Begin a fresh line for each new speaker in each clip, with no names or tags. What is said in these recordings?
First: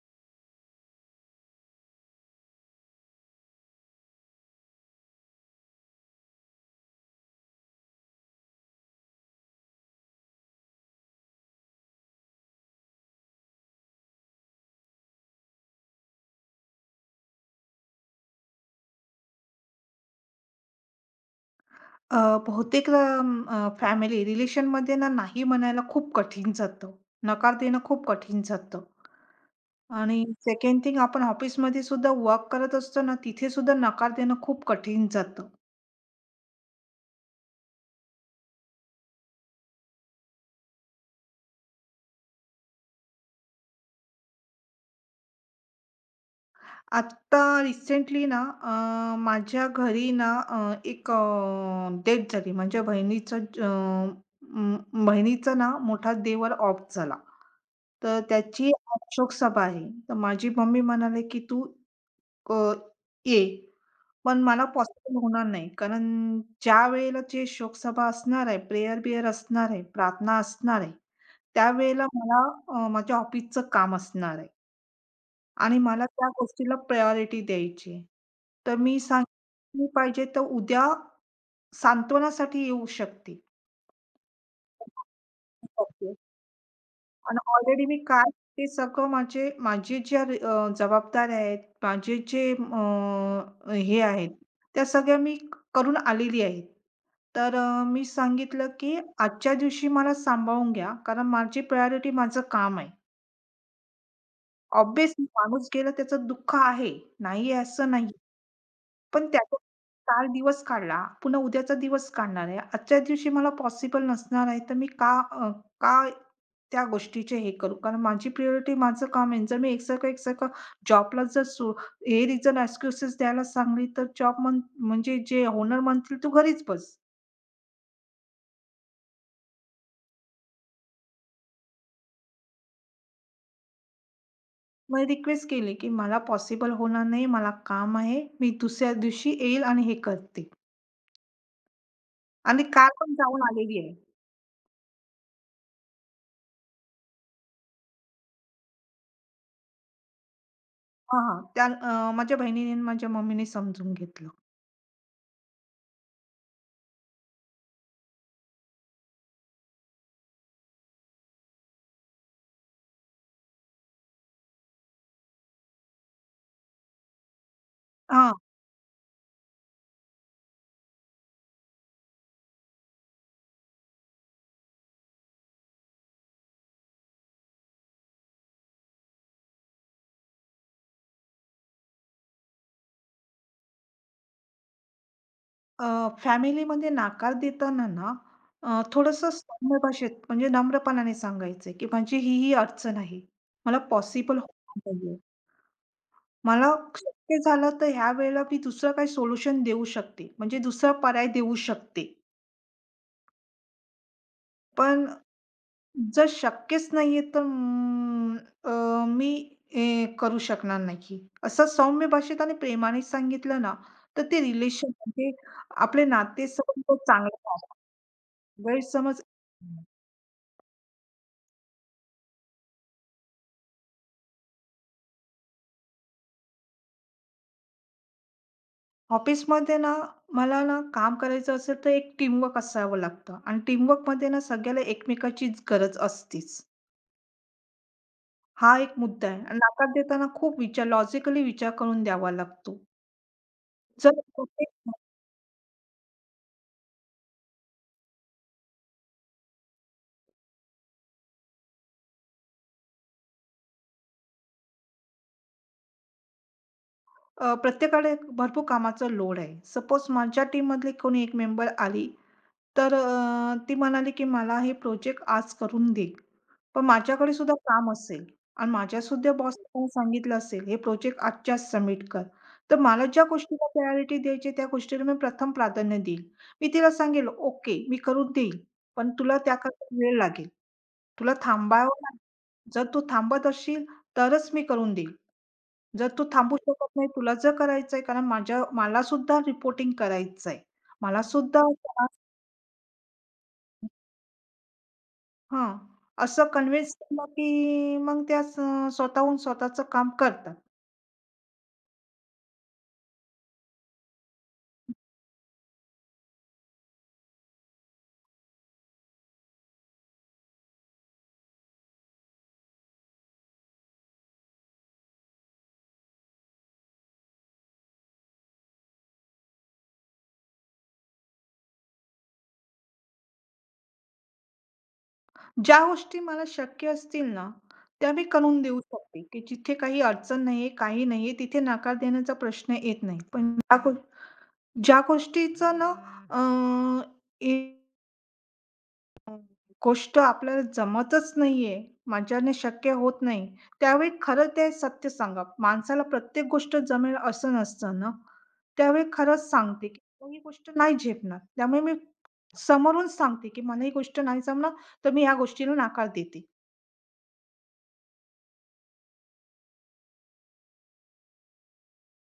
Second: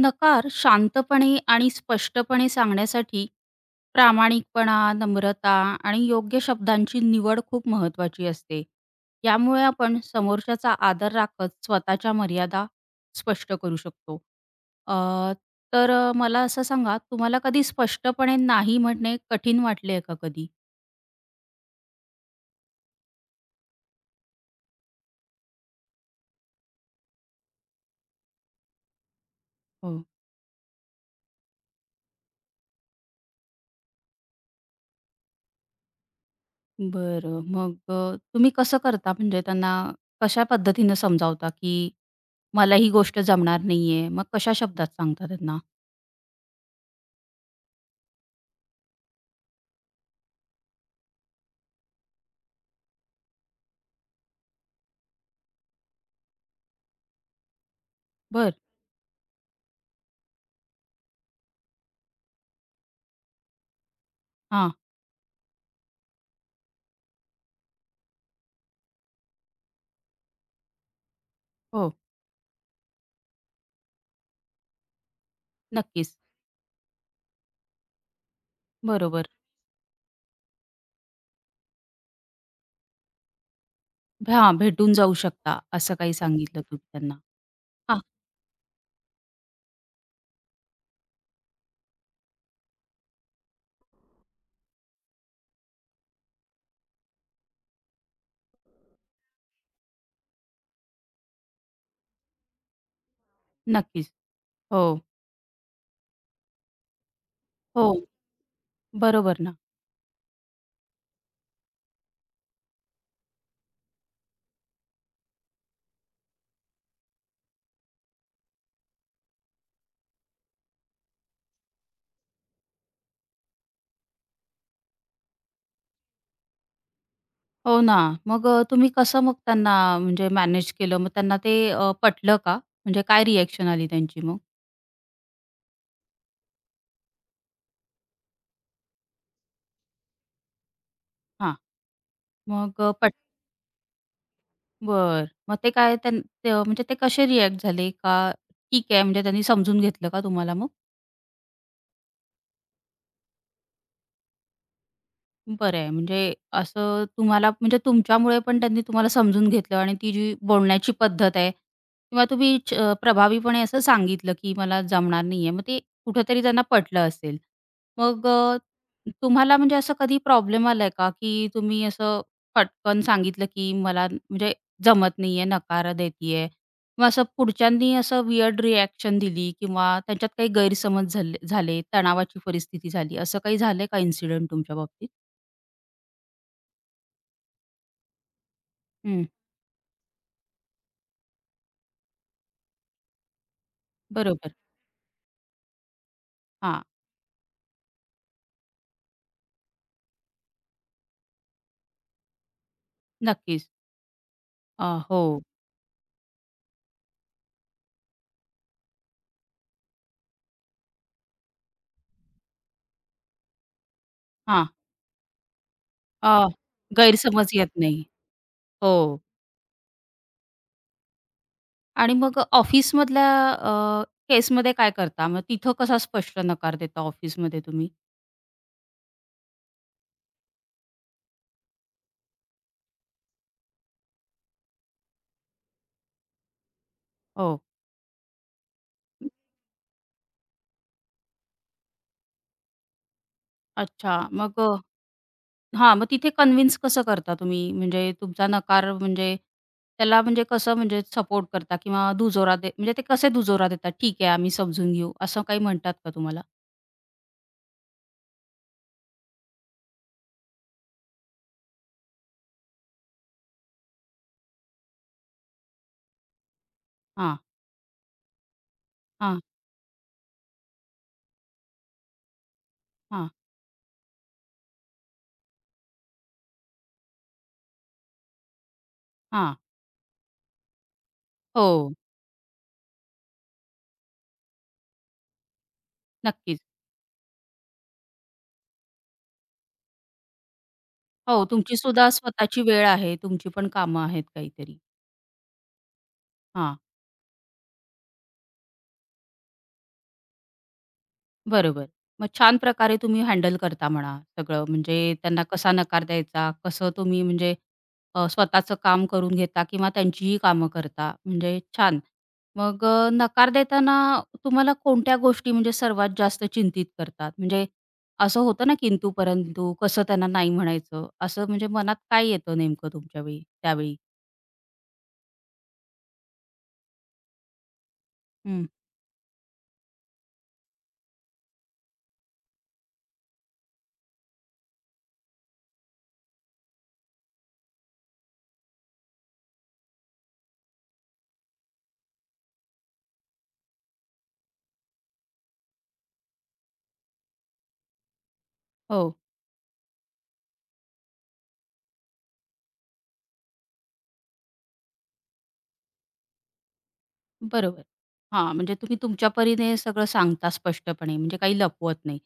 नकार शांतपणे आणि स्पष्टपणे सांगण्यासाठी प्रामाणिकपणा, नम्रता आणि योग्य शब्दांची निवड खूप महत्त्वाची असते. यामुळे आपण समोरच्याचा आदर राखत स्वतःच्या मर्यादा स्पष्ट करू शकतो. अ, तर मला असं सांगा, तुम्हाला कधी स्पष्टपणे नाही म्हणणे कठीण वाटले आहे का कधी?
अ, बहुतेक अ, अ, फॅमिली रिलेशनमध्ये ना, नाही म्हणायला खूप कठीण जातं. नकार देणं खूप कठीण जातं.
हो.
आणि सेकंड थिंग आपण ऑफिसमध्ये सुद्धा वर्क करत असतो ना, तिथे सुद्धा नकार देणं खूप कठीण जातं.
बरं. मग तुम्ही कसं करता म्हणजे त्यांना कशा पद्धतीनं समजावता, की मला ही गोष्ट जमणार नाहीये, मग कशा शब्दात सांगता त्यांना?
आत्ता रिसेंटली ना, माझ्या घरी ना, एक झाली. म्हणजे बहिणीचं ज- अ, म बहिणीचा ना, मोठा देवर ऑफ झाला. तर
बरं.
त्याची शोकसभा आहे. तर माझी मम्मी म्हणाली, की "तू अ, ये." पण मला
हां.
पॉसिबल होणार नाही. कारण ज्या वेळेला जे शोकसभा असणार आहे, प्रेयर-बिअर असणार आहे, प्रार्थना असणार आहे,
हो,
त्यावेळेला मला माझ्या ऑफिसचं काम असणार आहे आणि मला
नक्कीच.
त्या गोष्टीला प्रायोरिटी द्यायची आहे. तर मी
बरोबर.
सांगितली पाहिजे तर उद्या सांत्वनासाठी येऊ शकते.
हां, भेटून जाऊ शकता असं काही सांगितलं तुम्ही त्यांना.
आणि ऑलरेडी मी
हां,
काय ते सगळं माझी ज्या जबाबदाऱ्या आहेत, माझे जे हे आहेत, त्या सगळ्या मी करून आलेली आहे. तर मी सांगितलं, की आजच्या दिवशी मला सांभाळून घ्या, कारण माझी प्रायोरिटी माझं काम आहे.
नक्कीच. हो,
ऑब्व्हियसली माणूस गेला त्याचं दुःख आहे, नाही आहे
हो.
असं नाही. पण
बरोबर ना.
त्याचा काल दिवस काढला, पुन्हा उद्याचा दिवस काढणार आहे. आजच्या दिवशी मला पॉसिबल नसणार आहे, तर मी का त्या गोष्टीचे हे करू. कारण माझी प्रायोरिटी माझं काम आहे. जर मी एकसारखं-एकसारखं जॉबला जर सो हे रिझन, एक्सक्यूजेस द्यायला सांगली, तर जॉब म्हण म्हणजे जे ओनर म्हणतील, "तू घरीच बस."
हो ना. मग तुम्ही कसं मग त्यांना म्हणजे मॅनेज केलं? मग त्यांना ते पटलं का? म्हणजे काय रिएक्शन आली त्यांची मग?
मग रिक्वेस्ट केली, की "मला पॉसिबल होणार नाही. मला काम आहे. मी दुसऱ्या दिवशी येईल आणि हे करते."
हां.
आणि
मग
काल
अ,
पण
पट
जाऊन आलेली आहे.
बरं. मग ते काय ते म्हणजे ते कसे रिएक्ट झाले का ठीक आहे म्हणजे त्यांनी समजून घेतलं का तुम्हाला मग?
हां, हां. त्या माझ्या बहिणीने आणि माझ्या मम्मीने समजून घेतलं.
बरं आहे. म्हणजे असं तुम्हाला म्हणजे तुमच्यामुळे पण त्यांनी तुम्हाला समजून घेतलं आणि ती जी बोलण्याची पद्धत आहे किंवा तुम्ही प्रभावीपणे असं सांगितलं, की मला जमणार नाहीये. मग ते कुठेतरी त्यांना पटलं असेल. मग
हां.
अ, तुम्हाला म्हणजे असं कधी प्रॉब्लेम आलाय का, की तुम्ही असं पटकन सांगितलं, की म्हणजे जमत नाहीये, नकार देतीये किंवा असं पुढच्यांनी असं वियर्ड रिएक्शन दिली किंवा त्यांच्यात काही गैरसमज झाले झाले, तणावाची परिस्थिती झाली, असं काही झालंय का इन्सिडेंट तुमच्या बाबतीत?
फॅमिलीमध्ये नाकार देताना ना
हं,
थोडंसं सौम्य भाषेत म्हणजे नम्रपणाने सांगायचं की माझी ही ही अडचण आहे. मला पॉसिबल
बरोबर.
होत नाहीये. मला
हां,
शक्य झालं तर ह्या वेळेला मी दुसरं काही सोल्युशन देऊ शकते. म्हणजे दुसरा पर्याय देऊ शकते.
नक्कीच. अ,
पण
हो.
जर शक्यच नाहीये तर मी करू शकणार नाही. असं सौम्य भाषेत आणि प्रेमाने सांगितलं ना, तर ते
हां.
रिलेशन म्हणजे आपले
अ,
नातेसंबंध चांगले
गैरसमज येत
राहतात.
नाही. हो
गैरसमज
आणि मग ऑफिसमधल्या केसमध्ये काय करता? मग तिथं कसा स्पष्ट नकार देता ऑफिसमध्ये तुम्ही?
ऑफिसमध्ये ना, मला ना काम करायचं असेल तर एक टीमवर्क असावं लागतं आणि टीमवर्कमध्ये ना सगळ्याला एकमेकाचीच गरज असतेच.
हो.
हा एक मुद्दा आहे आणि नकार देताना खूप विचार लॉजिकली विचार करून द्यावा लागतो.
अच्छा.
जर
मग
प्रत्येक
अ, हां, मग तिथे कन्विन्स कसं करता तुम्ही? म्हणजे तुमचा नकार म्हणजे त्याला म्हणजे कसं म्हणजे सपोर्ट करता किंवा दुजोरा दे म्हणजे ते कसे दुजोरा देतात? "ठीक आहे, आम्ही समजून घेऊ." असं काही म्हणतात का तुम्हाला?
प्रत्येकाकडे भरपूर कामाचा लोड आहे. सपोज माझ्या टीममधली कोणी एक मेंबर आली तर ती म्हणाली, की "मला हे प्रोजेक्ट आज करून दे." पण माझ्याकडे
हां,
सुद्धा काम असेल आणि माझ्यासुद्धा
हां,
बॉसने मला सांगितलं असेल, "हे प्रोजेक्ट आजच्याच सबमिट कर." तर मला ज्या
हां,
गोष्टीला प्रायोरिटी द्यायची त्या गोष्टीला मी प्रथम प्राधान्य देईल. मी तिला सांगेल, "ओके, मी करून देईल, पण तुला
हां.
त्याकरता वेळ लागेल. तुला थांबावं
हो,
लागेल. जर तू थांबत असशील तरच मी करून देईल. जर तू थांबू
नक्कीच.
शकत नाही, तुला जर करायचंय कारण माझ्या मलासुद्धा रिपोर्टिंग करायचंय.
हो,
मलासुद्धा
तुमची सुद्धा स्वतःची वेळ आहे, तुमची पण कामं आहेत काहीतरी.
हां, असं
हां,
कन्व्हिन्स केलं, की मग त्या स स्वतःहून स्वतःचं काम करतात.
बरोबर. मग छान प्रकारे तुम्ही हँडल करता म्हणा सगळं, म्हणजे त्यांना कसा नकार द्यायचा, कसं तुम्ही म्हणजे स्वतःचं काम करून घेता किंवा त्यांचीही कामं करता, म्हणजे छान. मग नकार देताना तुम्हाला कोणत्या गोष्टी म्हणजे सर्वात जास्त चिंतित करतात? म्हणजे असं होतं ना किंतु परंतु, कसं त्यांना नाही म्हणायचं, असं म्हणजे मनात काय येतं नेमकं तुमच्यावेळी त्यावेळी?
ज्या गोष्टी मला शक्य असतील ना, त्या मी करून
हं,
देऊ शकते, की जिथे काही अडचण नाहीये, काही नाहीये, तिथे नकार देण्याचा प्रश्न येत नाही. पण ज्या गोष्टीचं ना अ, गोष्ट आपल्याला जमतच नाहीये, माझ्याने शक्य होत नाही. त्यावेळी खरं ते सत्य सांगा. माणसाला प्रत्येक गोष्ट जमेल असं नसतं ना. त्यावेळी
हो.
खरंच सांगते, की मला ही गोष्ट नाही झेपणार. त्यामुळे मी समोरून सांगते, की मला ही गोष्ट नाही जमणार, तर मी ह्या गोष्टीला नकार देते.
बरोबर. हां, म्हणजे तुम्ही तुमच्या परीने सगळं सांगता स्पष्टपणे, म्हणजे काही लपवत नाही.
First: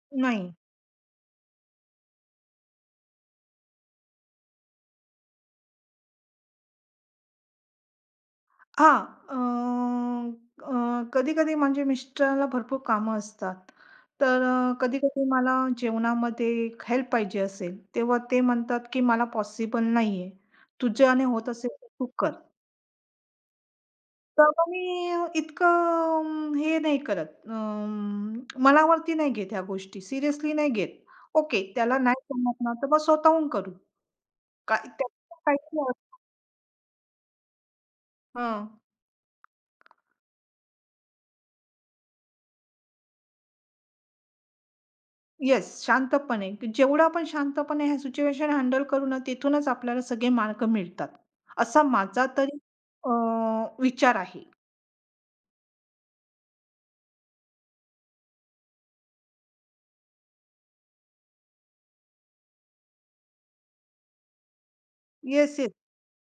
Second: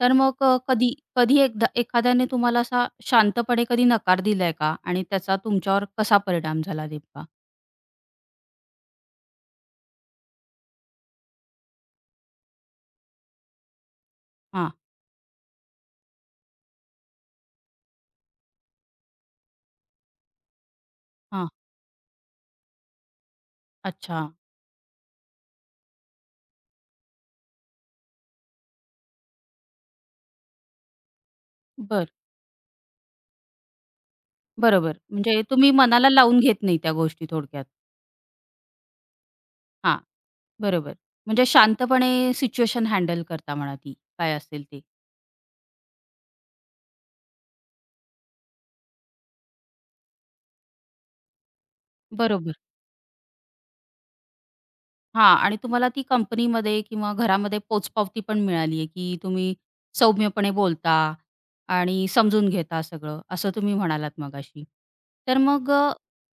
तर मग
नाही.
अ, कधी कधी एकदा एखाद्याने तुम्हाला असा शांतपणे कधी नकार दिलाय का? आणि त्याचा तुमच्यावर कसा परिणाम झाला नेमका?
हां. अ, अ, कधी-कधी म्हणजे मिस्टरांना भरपूर कामं असतात. तर
हां,
कधी-कधी मला जेवणामध्ये हेल्प पाहिजे असेल, तेव्हा ते म्हणतात, की "मला पॉसिबल नाहीये. तुझ्याने होत
हां.
असेल तर तू कर."
अच्छा.
तर मग मी इतकं हे नाही करत. मनावरती नाही घेत ह्या गोष्टी. सिरियसली नाही घेत. ओके, त्याला
बर,
नाही जमत ना, तर मग स्वतःहून करू. काय
बरोबर.
त्यात
म्हणजे
काहीच
तुम्ही
नाही
मनाला
होत.
लावून घेत नाही त्या गोष्टी थोडक्यात. हां, बरोबर. म्हणजे शांतपणे सिच्युएशन हँडल करता म्हणा ती, काय असेल ते.
येस, शांतपणे. जेवढं आपण शांतपणे ह्या सिच्युएशन हँडल करू ना, तिथूनच आपल्याला सगळे मार्क मिळतात. असा माझा
बरोबर.
तरी अ, विचार आहे.
हां आणि तुम्हाला ती कंपनीमध्ये किंवा घरामध्ये पोचपावती पण मिळाली आहे, की तुम्ही सौम्यपणे बोलता आणि समजून घेता सगळं, असं तुम्ही म्हणालात मगाशी. तर
येस,
मग
येस.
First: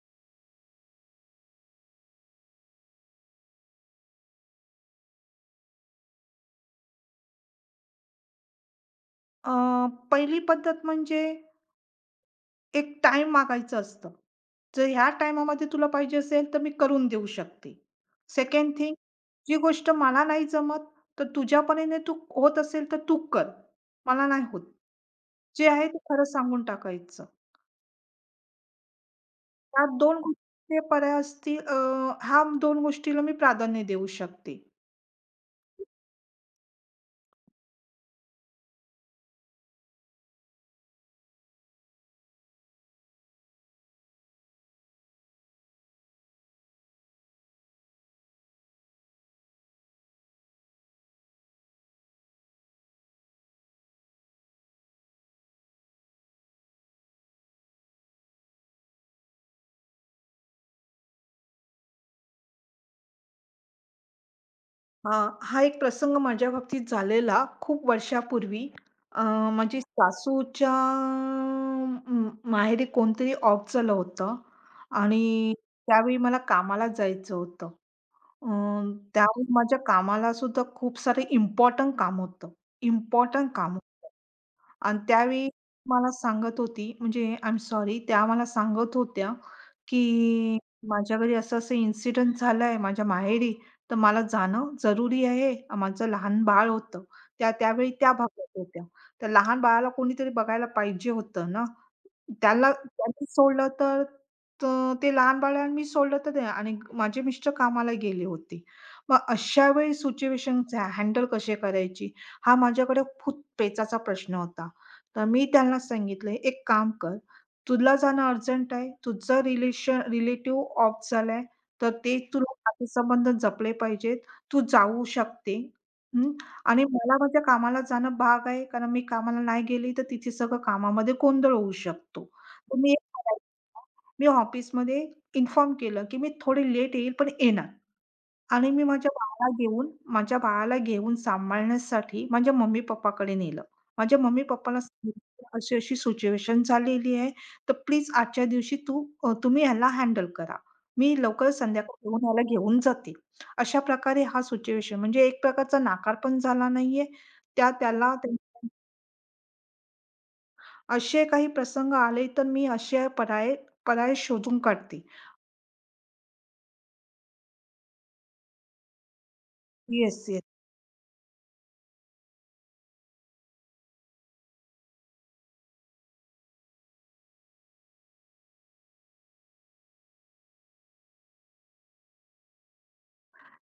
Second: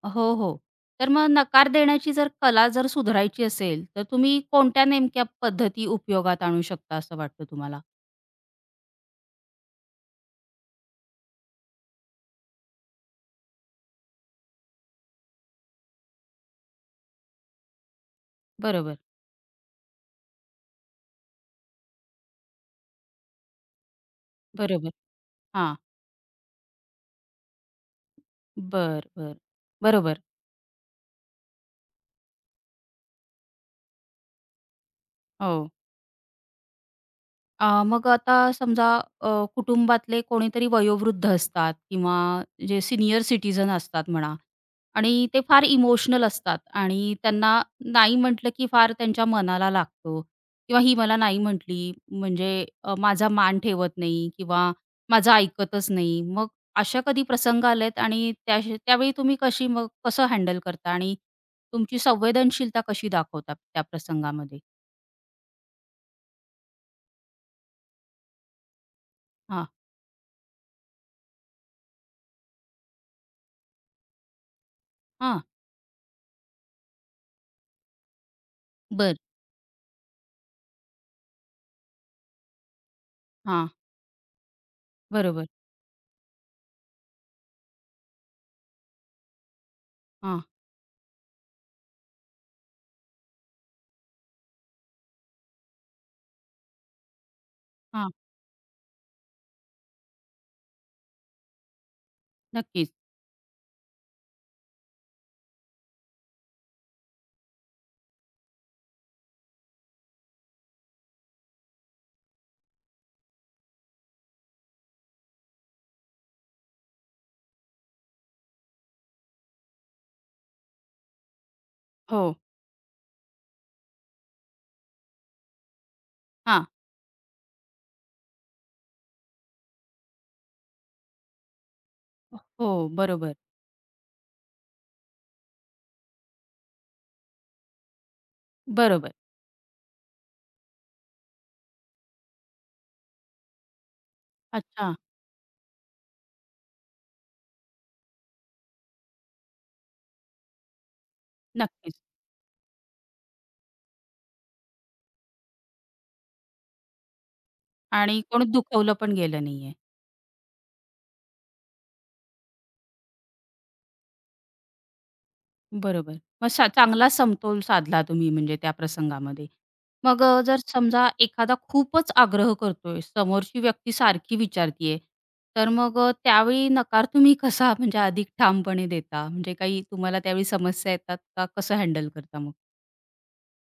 अ हो, हो. तर मग नकार देण्याची जर कला जर सुधारायची असेल, तर तुम्ही कोणत्या नेमक्या पद्धती उपयोगात आणू शकता असं वाटतं तुम्हाला?
अ, पहिली पद्धत म्हणजे एक टाइम मागायचं असतं. जर ह्या टाईमामध्ये तुला पाहिजे असेल, तर मी करून देऊ शकते. सेकंड थिंग,
बरोबर,
जी गोष्ट मला नाही जमत, तर तुझ्या परीने तू होत असेल, तर तू कर. मला नाही होत.
बरोबर.
जे
हां.
आहे ते खरं सांगून टाकायचं.
बरं, बरं.
त्यात दोन
बरोबर.
गोष्टीचे पर्याय असतील ह्या 2 गोष्टीला मी प्राधान्य देऊ शकते.
हो. मग आता समजा अ, कुटुंबातले कोणीतरी वयोवृद्ध असतात किंवा जे सीनियर सिटीजन असतात म्हणा आणि ते फार इमोशनल असतात आणि त्यांना नाही म्हटलं की फार त्यांच्या मनाला लागतो किंवा ही मला नाही म्हटली म्हणजे माझा मान ठेवत नाही किंवा माझं ऐकतच नाही. मग अशा कधी प्रसंग आलेत आणि त्या त्यावेळी तुम्ही कशी मग कसं हँडल करता आणि तुमची संवेदनशीलता कशी दाखवता त्या प्रसंगामध्ये?
अ, हा एक प्रसंग माझ्या बाबतीत झालेला खूप वर्षापूर्वी. अ,
हां,
माझी सासूच्या माहेरी कोणतरी ऑफ झालं होतं
हां.
आणि त्यावेळी मला कामाला जायचं होतं. अ,
बरं.
त्यावेळी माझ्या कामाला सुद्धा खूप सारे इम्पोर्टंट काम होतं. इम्पोर्टंट
हां,
काम होतं आणि
बरोबर.
त्यावेळी मला सांगत होती म्हणजे आय एम सॉरी त्या मला सांगत होत्या
हां,
की माझ्या घरी असं-असं इन्सिडेंट झालाय माझ्या माहेरी, तर मला जाणं जरुरी आहे. माझं लहान बाळ होतं. त्या त्यावेळी
हां.
त्या भागात होत्या. तर लहान बाळाला कोणीतरी बघायला पाहिजे होतं ना. त्याला
नक्कीच.
त्यांनी सोडलं तर त ते लहान बाळ आणि मी सोडलं तर ते आणि माझे मिस्टर कामाला गेले होते. मग अशा वेळी सिच्युएशन्स हँडल कसे करायची? हा माझ्याकडे खूप पेचाचा प्रश्न होता. तर मी त्यांना सांगितलं, "एक काम कर, तुला जाणं अर्जंट आहे, तुझं रिलेशन रिलेटिव्ह ऑफ झालाय, तर ते
हो.
तुला नातेसंबंध जपले पाहिजेत. तू जाऊ शकते." हं.
हां.
आणि मला माझ्या कामाला जाणं भाग आहे, कारण मी कामाला नाही गेली, तर तिथे सगळं कामामध्ये गोंधळ होऊ शकतो. तर
हो,
मी एक
बरोबर,
करायचं, मी ऑफिसमध्ये इन्फॉर्म केलं, की मी थोडे लेट येईल, पण येणार. आणि मी माझ्या
बरोबर.
बाळाला घेऊन माझ्या बाळाला घेऊन सांभाळण्यासाठी माझ्या मम्मी-पप्पाकडे नेलं. माझ्या मम्मी-पप्पाला
अच्छा,
सांगितलं, "अशी-अशी सिच्युएशन झालेली आहे, तर प्लीज आजच्या दिवशी तुम्ही ह्याला हँडल करा. मी लवकर
नक्कीच.
संध्याकाळी येऊन ह्याला घेऊन जाते." अशा प्रकारे हा सिच्युएशन म्हणजे एक प्रकारचा नाकार पण झाला नाहीये. त्या त्याला
आणि कोणी
त्यां-
दुखवलं पण गेलं नाहीये.
असे काही प्रसंग आले, तर मी असे पर्याय पर्याय शोधून काढते.
बरोबर. मग चा चांगला समतोल साधला तुम्ही म्हणजे त्या प्रसंगामध्ये. मग
येस.
अ, जर समजा एखादा खूपच आग्रह करतोय, समोरची व्यक्ती सारखी विचारतीये, तर मग त्यावेळी नकार तुम्ही कसा म्हणजे अधिक ठामपणे देता? म्हणजे काही तुम्हाला त्यावेळी समस्या येतात का? कसं हँडल करता मग?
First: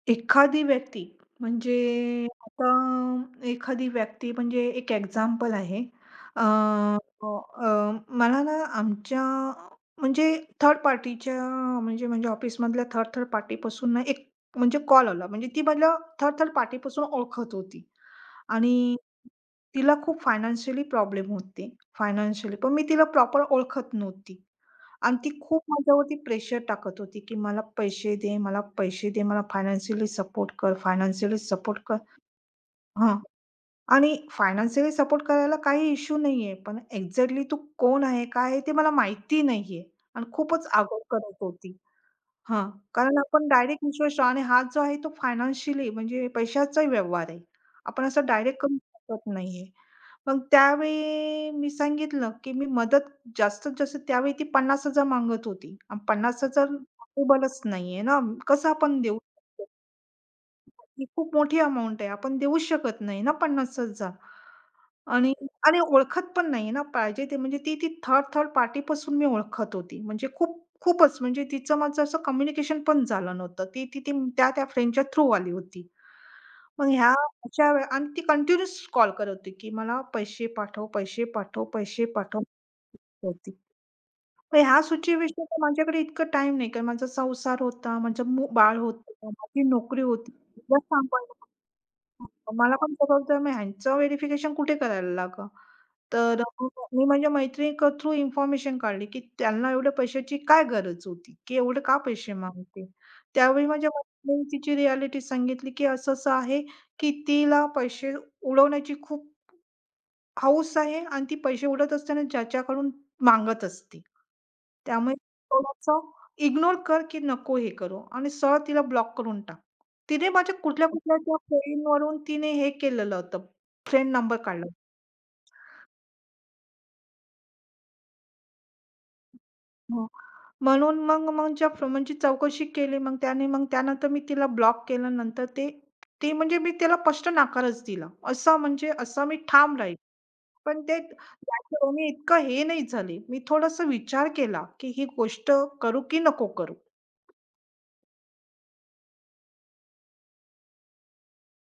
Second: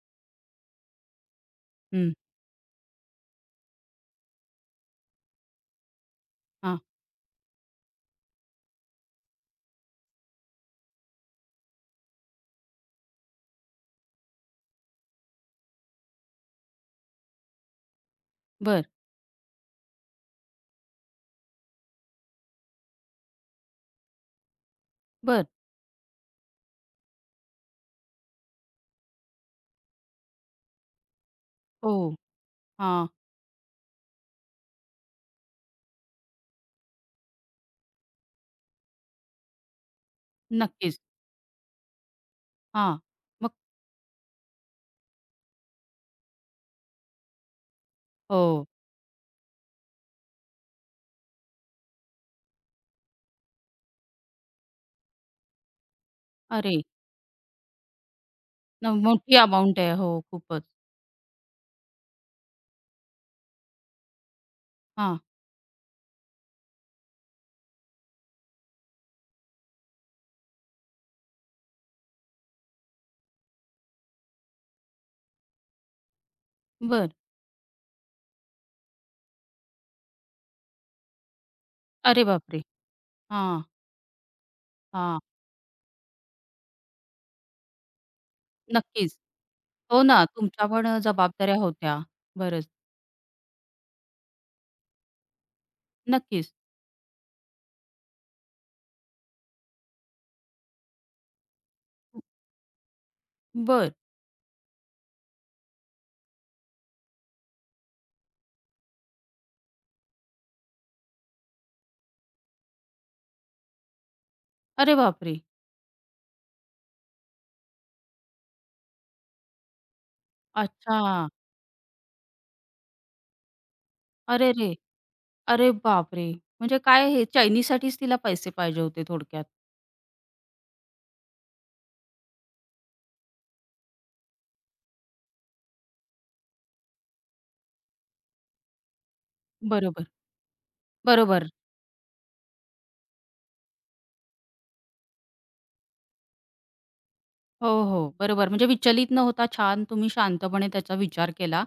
एखादी व्यक्ती म्हणजे
हं.
आता एखादी व्यक्ती म्हणजे एक एक्झाम्पल आहे. अ,
हां.
अ, अ, मला ना आमच्या म्हणजे थर्ड पार्टीच्या म्हणजे म्हणजे ऑफिसमधल्या थर्ड थर्ड पार्टीपासून ना एक म्हणजे कॉल आला. म्हणजे ती मला थर्ड थर्ड पार्टीपासून ओळखत होती आणि
बरं,
तिला खूप फायनान्शियली प्रॉब्लेम होते. फायनान्शियली पण मी तिला प्रॉपर ओळखत नव्हती. आणि ती
बरं.
खूप माझ्यावरती प्रेशर टाकत होती, की मला पैसे दे, मला पैसे दे, मला फायनान्शियली सपोर्ट कर, फायनान्शियली सपोर्ट
हो.
कर.
हां.
हां. आणि फायनान्शियली सपोर्ट करायला काही इश्यू नाहीये, पण एक्झॅक्टली तू कोण आहे, काय आहे ते मला माहिती नाहीये आणि खूपच आगाऊ
नक्कीच.
करत होती. हां,
हां.
कारण आपण डायरेक्ट विश्वास आणि हा जो आहे तो फायनान्शियली म्हणजे पैशाचा व्यवहार आहे. आपण असं डायरेक्ट
हो.
करू शकत नाहीये. मग त्यावेळी मी सांगितलं, की मी मदत जास्तीत जास्त त्यावेळी ती 50,000 मागत होती. आणि 50,000
अरे!
पॉसिबलच नाहीये ना, कसं
न
आपण देऊ
मोठी
शकतो?
अमाउंट आहे. हो, खूपच.
ही खूप मोठी अमाउंट आहे. आपण देऊच शकत नाही ना 50,000.
हां,
आणि आणि ओळखत पण नाही ना पाहिजे ते म्हणजे ती ती थर्ड थर्ड पार्टीपासून मी ओळखत होती. म्हणजे खूप खूपच म्हणजे तिचं माझं असं कम्युनिकेशन पण झालं नव्हतं. ती ती ती त्या त्या फ्रेंडच्या थ्रू आली होती. मग
बरं.
अशा वेळे आणि ती कंटिन्यूअस कॉल करत होती, की "मला पैसे पाठव, पैसे पाठव, पैसे
अरे
पाठव"
बापरे!
होती.
हां,
मग ह्या
हां.
सिच्युएशनला माझ्याकडे इतकं टाईम नाही, कारण माझा संसार होता, माझं बाळ होतं,
नक्कीच.
माझी नोकरी
हो ना,
होती.
तुमच्या
तिला
पण
सांभाळणं
जबाबदाऱ्या होत्या
होतं.
बरंच.
मला पण जबाबदार मग ह्यांचं व्हेरिफिकेशन कुठे करायला लागा? तर
नक्कीच.
मी माझ्या मैत्रिणी थ्रू इन्फॉर्मेशन काढली, की त्यांना एवढ्या पैशाची काय गरज होती, की एवढे का पैसे मागते? त्यावेळी माझ्या
बरं.
मैत्रिणीने तिची रिॲलिटी सांगितली, की असं-असं आहे, की तिला पैसे उडवण्याची खूप हौस आहे आणि ती पैसे उडवत असताना ज्याच्याकडून मागत असते.
अरे
त्यामुळे
बापरे!
थोडंसं इग्नोर कर, की नको हे करू आणि सरळ तिला ब्लॉक करून टाक. तिने माझ्या कुठल्या-कुठल्या
अच्छा.
त्या फ्रेंडवरून तिने हे केलेलं होतं, फ्रेंड नंबर काढला.
अरेरे! अरे बापरे! म्हणजे काय हे चैनीसाठीच तिला पैसे पाहिजे होते थोडक्यात.
हो. म्हणून मग मग ज्या म्हणजे चौकशी केली मग त्याने मग त्यानंतर मी तिला ब्लॉक केलं नंतर ते ते म्हणजे मी त्याला स्पष्ट नकारच दिला. असा म्हणजे असा मी ठाम राहील.
बरोबर,
पण ते
बरोबर.
त्याच्यावर मी इतकं हे नाही झाले. मी थोडासा विचार केला, की ही गोष्ट करू की नको करू?
हो, हो. बरोबर. म्हणजे विचलित न होता छान तुम्ही शांतपणे त्याचा विचार केला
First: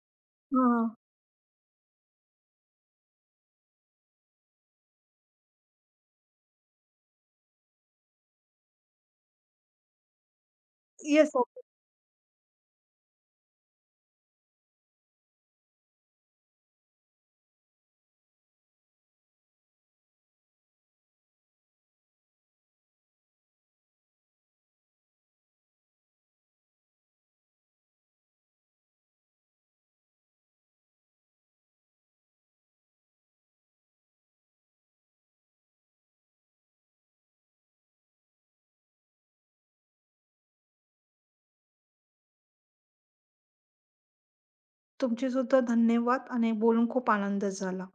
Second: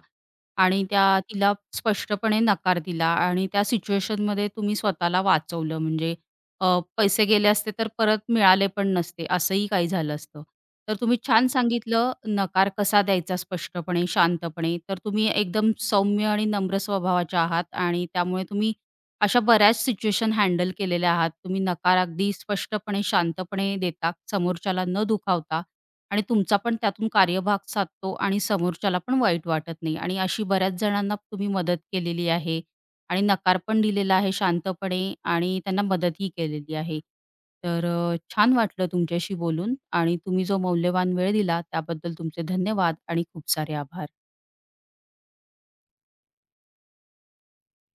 आणि
हां.
त्या तिला स्पष्टपणे नकार दिला आणि त्या सिच्युएशनमध्ये तुम्ही स्वतःला वाचवलं. म्हणजे अ, पैसे गेले असते तर परत मिळाले पण नसते, असंही काही झालं असतं. तर तुम्ही
येस.
छान सांगितलं नकार कसा द्यायचा स्पष्टपणे, शांतपणे. तर तुम्ही एकदम सौम्य आणि नम्र स्वभावाचे आहात आणि त्यामुळे तुम्ही अशा बऱ्याच सिच्युएशन हँडल केलेल्या आहात. तुम्ही नकार अगदी स्पष्टपणे, शांतपणे देता, समोरच्याला न दुखावता. आणि तुमचा पण त्यातून कार्यभाग साधतो आणि समोरच्याला पण वाईट वाटत नाही आणि अशी बऱ्याच जणांना तुम्ही मदत केलेली आहे आणि नकार पण दिलेला आहे शांतपणे आणि त्यांना मदतही केलेली आहे. तर छान वाटलं तुमच्याशी बोलून आणि तुम्ही जो मौल्यवान वेळ दिला त्याबद्दल तुमचे धन्यवाद आणि खूप सारे आभार.
तुमचे सुद्धा धन्यवाद आणि बोलून खूप आनंद झाला.